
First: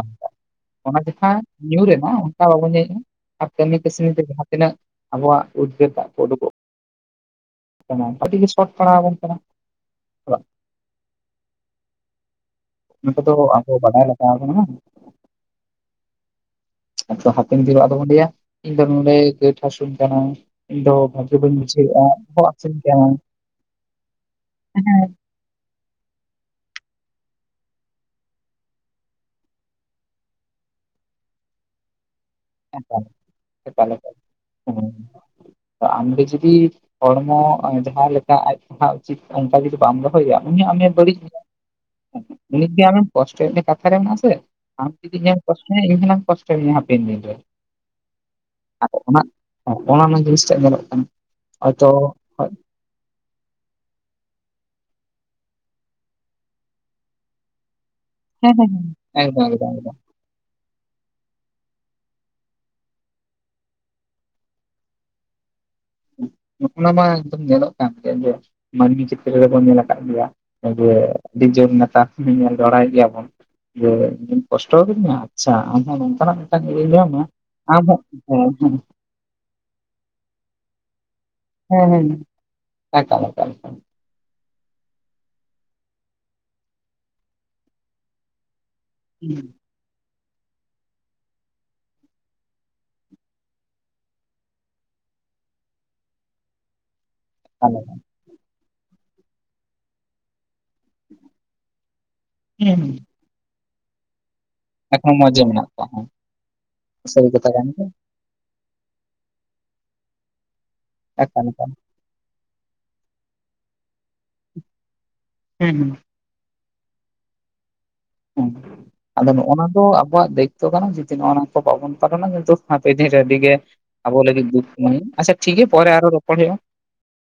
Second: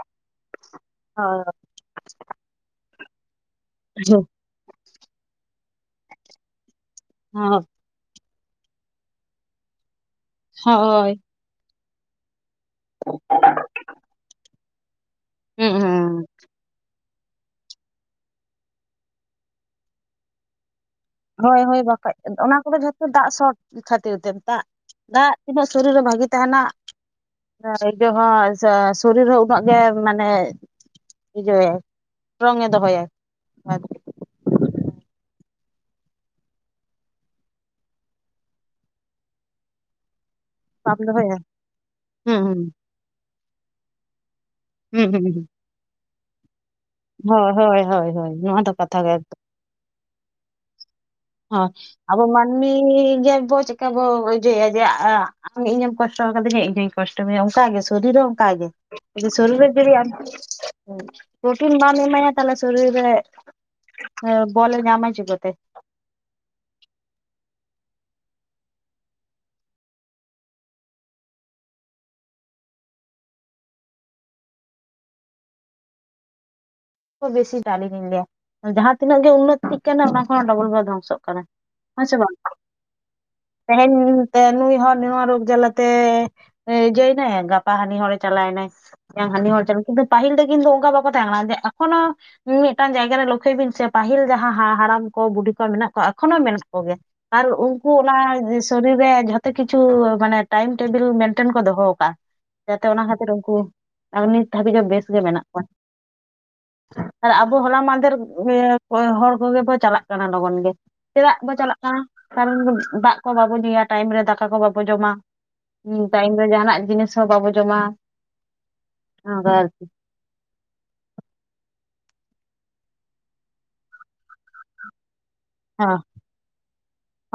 ᱚᱱᱟ ᱪᱮᱴᱷᱟ ᱦᱳᱭ ᱧᱩᱨ ᱮᱱᱟ ᱚᱱᱠᱟ ᱵᱟᱵᱚᱱ ᱧᱩᱭᱮᱫᱼᱟᱼᱼ ᱟᱨ ᱠᱟᱹᱢᱤ ᱠᱟᱹᱥᱱᱤ ᱛᱮ ᱡᱟᱦᱟ ᱛᱤᱱᱟᱹᱜ ᱟᱵᱚᱣᱟᱜ ᱩᱫᱽᱜᱟᱹᱨ ᱫᱟᱜ ᱠᱚ ᱩᱰᱩ ᱠᱚᱜ ᱦᱚᱸ ᱟᱰᱤ ᱜᱮ ᱥᱚᱴ ᱯᱟᱲᱟᱣ ᱟᱵᱚᱱ ᱠᱟᱱᱟ᱾ ᱦᱚᱸ ᱦᱳᱭ, ᱚᱱᱟ ᱠᱚᱫᱚ ᱟᱵᱚ ᱵᱟᱰᱟᱭ ᱞᱟᱜᱟ ᱟᱵᱚᱱᱟ, ᱦᱩᱸ ᱦᱩᱸ ᱦᱩᱸ ᱟᱫᱚ ᱦᱟᱯᱮᱱ ᱫᱤᱱ ᱟᱫᱚ ᱵᱚᱱ ᱞᱟᱹᱭ ᱟ ᱤᱧ ᱫᱚ ᱱᱚᱰᱮ ᱜᱟ. ᱴ ᱦᱟᱹᱥᱩᱧ ᱠᱟᱱᱟ ᱤᱧ ᱫᱚᱼᱼ ᱦᱳᱭ ᱦᱳᱭ ᱵᱟᱠᱷᱟᱡ ᱚᱱᱟ ᱠᱚᱫᱚ ᱡᱷᱚᱛᱚ ᱫᱟᱜ ᱥᱚᱴ ᱠᱷᱟᱹᱛᱤᱨ ᱛᱮ ᱫᱟᱜ ᱦᱮᱸ ᱫᱟᱜ, ᱛᱱᱟᱹᱜ ᱥᱚᱨᱤᱨᱮ ᱵᱷᱟᱹᱜᱤ ᱛᱟᱦᱮᱱᱟ᱾ ᱤᱭᱟᱹ ᱦᱚᱸ ᱥᱚ ᱥᱚᱨᱤᱨ ᱦᱚᱸ ᱩᱱᱟᱹᱜ ᱜᱮ ᱢᱟᱱᱮ ᱤᱭᱟᱹᱭᱟᱭ, ᱨᱚᱝ ᱮ ᱮᱠᱟᱞ ᱫᱚᱦᱚᱭᱟ ᱟᱨ, ᱮᱠᱟᱞ᱾ [unintelligible] ᱟᱢᱜᱮ ᱡᱩᱫᱤ ᱦᱚᱲᱢᱚ ᱡᱟᱦᱟ ᱞᱮᱠᱟ ᱟᱡ ᱯᱟᱲᱦᱟᱜ ᱩᱪᱤᱛ ᱚᱱᱠᱟ ᱡᱩᱫᱤ ᱵᱟᱢ ᱨᱚᱲ ᱦᱳᱭᱭᱟ ᱩᱱᱤᱟᱜ ᱟᱢᱮ ᱵᱟᱢ ᱵᱟᱹᱲᱤᱡ ᱫᱚᱦᱚᱭᱟ ᱦᱩᱸ ᱦᱩᱸ ᱩᱱᱤᱜᱮ ᱟᱢ ᱠᱚᱥᱴᱚᱭ ᱠᱟᱛᱷᱟ ᱨᱮ ᱢᱮᱱᱟᱜ ᱟᱥᱮ ᱟᱢ ᱦᱩᱸ ᱡᱩᱫᱤ ᱦᱩᱸ ᱤᱧ ᱮᱢ ᱦᱩᱸ ᱠᱚᱥᱴᱚᱧᱟ ᱤᱧ ᱦᱳᱞᱟᱝ ᱠᱚᱥᱴᱚᱭ ᱢᱮᱭᱟ ᱦᱟᱯᱮᱱ ᱫᱤᱱ ᱨᱮ ᱦᱳᱭ ᱦᱳᱭ ᱦᱳᱭ ᱦᱳᱭ ᱱᱚᱣᱟ ᱫᱚ, ᱠᱟᱛᱷᱟ ᱟᱫᱚ ᱜᱮ ᱚᱱᱟ ᱮᱠᱫᱚᱢ ᱚᱱᱟ ᱱᱟ ᱡᱤᱱᱤᱥ ᱴᱟᱜ ᱧᱮᱞᱚᱜ ᱠᱟᱱᱟ, ᱦᱚᱸ ᱦᱚᱭᱛᱚ ᱟᱵᱚ ᱢᱟᱹᱱᱢᱤ ᱜᱮ ᱵᱚ ᱪᱮᱠᱟ ᱵᱚ ᱤᱡᱮ ᱡᱮ ᱭᱟ ᱟᱢ ᱤᱧᱮᱢ ᱠᱚᱥᱴᱚ ᱠᱟᱫᱤᱧ ᱟ ᱤᱧ ᱦᱚᱧ ᱠᱚᱥᱴᱚ ᱢᱮᱭᱟ ᱚᱱᱠᱟ ᱜᱮᱥᱮ, ᱥᱚᱨᱤᱨ ᱦᱚᱸ ᱚᱝᱠᱟ ᱦᱮᱸ ᱜᱮ ᱦᱮᱸ ᱦᱮᱸ ᱡᱩᱫᱤ ᱮᱠᱫᱚᱢ ᱮᱠᱫᱚᱢ ᱥᱚᱨᱤᱨ ᱨᱮ ᱮᱠᱫᱚᱢ ᱡᱩᱫᱤ ᱟᱢ ᱯᱨᱚᱴᱤᱱ ᱵᱟᱢ ᱮᱢᱟᱭᱟ ᱛᱟᱦᱞᱮ ᱥᱚᱨᱤᱨ ᱨᱮ ᱵᱚᱞᱮ ᱧᱟᱢᱟ ᱪᱤᱠᱟᱹ ᱛᱮ ᱱᱚᱜᱼ ᱚᱱᱟ ᱢᱟ ᱮᱠᱫᱚᱢ ᱧᱮᱞᱚᱜ ᱠᱟᱱ ᱜᱮ ᱡᱮᱼᱼ ᱢᱟᱹᱱᱢᱤ ᱪᱮᱛ ᱛᱮᱫ ᱨᱮᱵᱚᱱ ᱧᱮᱞ ᱟᱠᱟᱫ ᱜᱮᱭᱟ ᱡᱮ ᱟᱹᱰᱤ ᱡᱳᱨ ᱱᱮᱛᱟᱨ ᱧᱮᱞ ᱡᱚᱲᱟᱭᱮᱫ ᱜᱮᱭᱟ ᱵᱚᱱ᱾ ᱡᱮ ᱤᱧ ᱠᱚᱥᱴᱚ ᱠᱟᱫᱤᱧᱟᱢ ᱟᱪᱪᱷᱟ ᱟᱢ ᱦᱚ ᱱᱚᱝᱠᱟᱱᱟᱜ ᱢᱤᱫᱴᱟᱝ ᱤᱭᱟᱹᱭᱟᱢᱼᱼ ᱦᱮᱸ ᱵᱮᱥᱤ ᱟᱢ ᱦᱚ ᱴᱟᱱᱤᱧ ᱞᱟᱹᱭᱟ ᱦᱮᱸ ᱡᱟᱦᱟᱸ ᱛᱤᱱᱟᱹᱜ ᱜᱮ ᱩᱱᱱᱚᱛᱤᱜ ᱠᱟᱱᱟ ᱚᱱᱟ ᱠᱷᱚ ᱰᱚᱵᱚᱞ ᱜᱮ ᱫᱷᱚᱝᱥᱚᱜ ᱠᱟᱱᱟ, ᱦᱮᱸ ᱦᱮᱸ ᱥᱮ ᱵᱟᱝ ᱮᱠᱟᱞ ᱮᱠᱟᱞ ᱮᱠᱟᱞ, ᱛᱮᱦᱮᱧ ᱱᱩᱭ ᱦᱚᱲ ᱱᱚᱣᱟ ᱨᱳᱜᱽ ᱡᱟᱞᱟ ᱛᱮ, ᱡᱚᱭᱮᱱᱟᱭ ᱜᱟᱯᱟ ᱦᱟᱱᱤ ᱦᱚᱲ ᱪᱟᱞᱟᱭᱱᱟᱭ᱾ ᱦᱟᱱᱤ ᱦᱚᱲ ᱥᱮ ᱱᱩ ᱯᱟᱹᱟᱦᱤᱞ ᱫᱚ ᱠᱤᱱᱛᱩ ᱚᱱᱠᱟ ᱵᱟᱠᱚ ᱛᱟᱦᱮᱸ ᱠᱟᱱᱟ ᱡᱮ ᱮᱠᱷᱚᱱᱳᱼᱼ ᱢᱤ-ᱢᱤᱫᱴᱟᱱ ᱡᱟᱭᱜᱟᱟ ᱨᱮ ᱞᱚᱠᱠᱷᱚᱭ ᱵᱤᱱ ᱥᱮ ᱯᱟᱹᱦᱤᱞ ᱡᱟᱦᱟᱸ ᱦᱟ ᱦᱟᱲᱟᱢ ᱠᱚ ᱵᱩᱰᱷᱤ ᱠᱚ ᱢᱮᱱᱟᱜ ᱠᱚᱣᱟ ᱮᱠᱷᱚᱱᱳ ᱢᱮᱱᱟᱜ ᱠᱚᱜᱮᱭᱟ, ᱟᱨ ᱩᱱᱠᱩ ᱚᱱᱟ ᱥᱚᱨᱤᱨ ᱨᱮ ᱡᱷᱚ ᱛᱚ ᱠᱤᱪᱷᱩ ᱢᱟᱱᱮ ᱴᱟᱭᱤᱢ ᱴᱮᱵᱤᱞ ᱢᱮᱱᱴᱮᱱ ᱠᱚ ᱫᱚᱦᱚᱣ ᱟᱠᱟᱼᱟ᱾ ᱦᱮᱸ ᱡᱟᱛᱮ ᱚᱱᱟ ᱠᱷᱟᱹᱛᱤᱨ ᱩᱱᱠᱩ ᱱᱤᱛ ᱫᱷᱟᱹᱵᱤᱡ ᱜᱮ ᱵᱮᱥ ᱜᱮ ᱢᱮᱱᱟᱜ ᱠᱚᱣᱟ᱾ ᱥᱟᱹᱨᱤ ᱟᱨ ᱠᱟᱛᱷᱟ ᱟᱵᱚ ᱠᱟᱱ ᱦᱚᱞᱟ ᱜᱮᱭᱟ ᱢᱟᱦᱫᱷᱮᱨ ᱦᱚᱲ ᱠᱚᱜᱮ ᱵᱚ ᱪᱟᱞᱟᱜ ᱠᱟᱱᱟ ᱞᱚᱜᱚᱱ ᱜᱮ, ᱪᱮᱫᱟᱜ ᱮᱠᱟᱞ ᱵᱚᱱ ᱮᱠᱟᱞ ᱪᱟᱞᱟᱜ ᱠᱟᱱᱟ ᱠᱟᱨᱚᱱ ᱫᱟᱜ ᱠᱚ ᱵᱟᱵᱚᱱ ᱧᱩᱭᱟ ᱴᱟᱭᱤᱢ ᱨᱮ ᱫᱟᱠᱟ ᱠᱚ ᱵᱟᱵᱚᱱ ᱡᱚᱢᱟ᱾ ᱦᱮᱸ ᱴᱟᱭᱤᱢ ᱨᱮ ᱡᱟᱦᱟ ᱱᱟᱜ ᱡᱤᱱᱤᱥ ᱦᱚᱸ ᱵᱟᱵᱚ ᱡᱚᱢᱟ᱾ ᱦᱮᱸ ᱟᱫᱚ ᱚᱱᱠᱟ ᱱᱚᱜᱼᱱᱟ ᱫᱚ ᱟᱨᱠᱤ ᱟᱵᱚ ᱟᱵᱚᱣᱟᱜ ᱫᱟᱭᱤᱛᱛᱚ ᱠᱟᱱᱟ ᱡᱩᱫᱤ ᱱᱚᱜᱼᱚ ᱱᱚᱣᱟ ᱠᱚ ᱵᱟᱵᱚᱱ ᱯᱟᱞᱚᱱᱟ ᱠᱤᱱᱛᱩ ᱦᱟᱯᱮᱱ ᱫᱤᱱ ᱟᱹᱰᱤᱜ ᱜᱮᱼᱼ ᱟᱵᱚ ᱞᱟᱜᱤᱫ ᱫᱩᱠ ᱢᱚᱦᱤᱢ, ᱟᱪᱪᱷᱟ ᱴᱷᱤᱠ ᱜᱮᱭᱟ ᱦᱮᱸ ᱯᱚᱨᱮ ᱟᱨᱚ ᱨᱚᱯᱚᱲ ᱦᱩᱭᱩᱜ -ᱟ,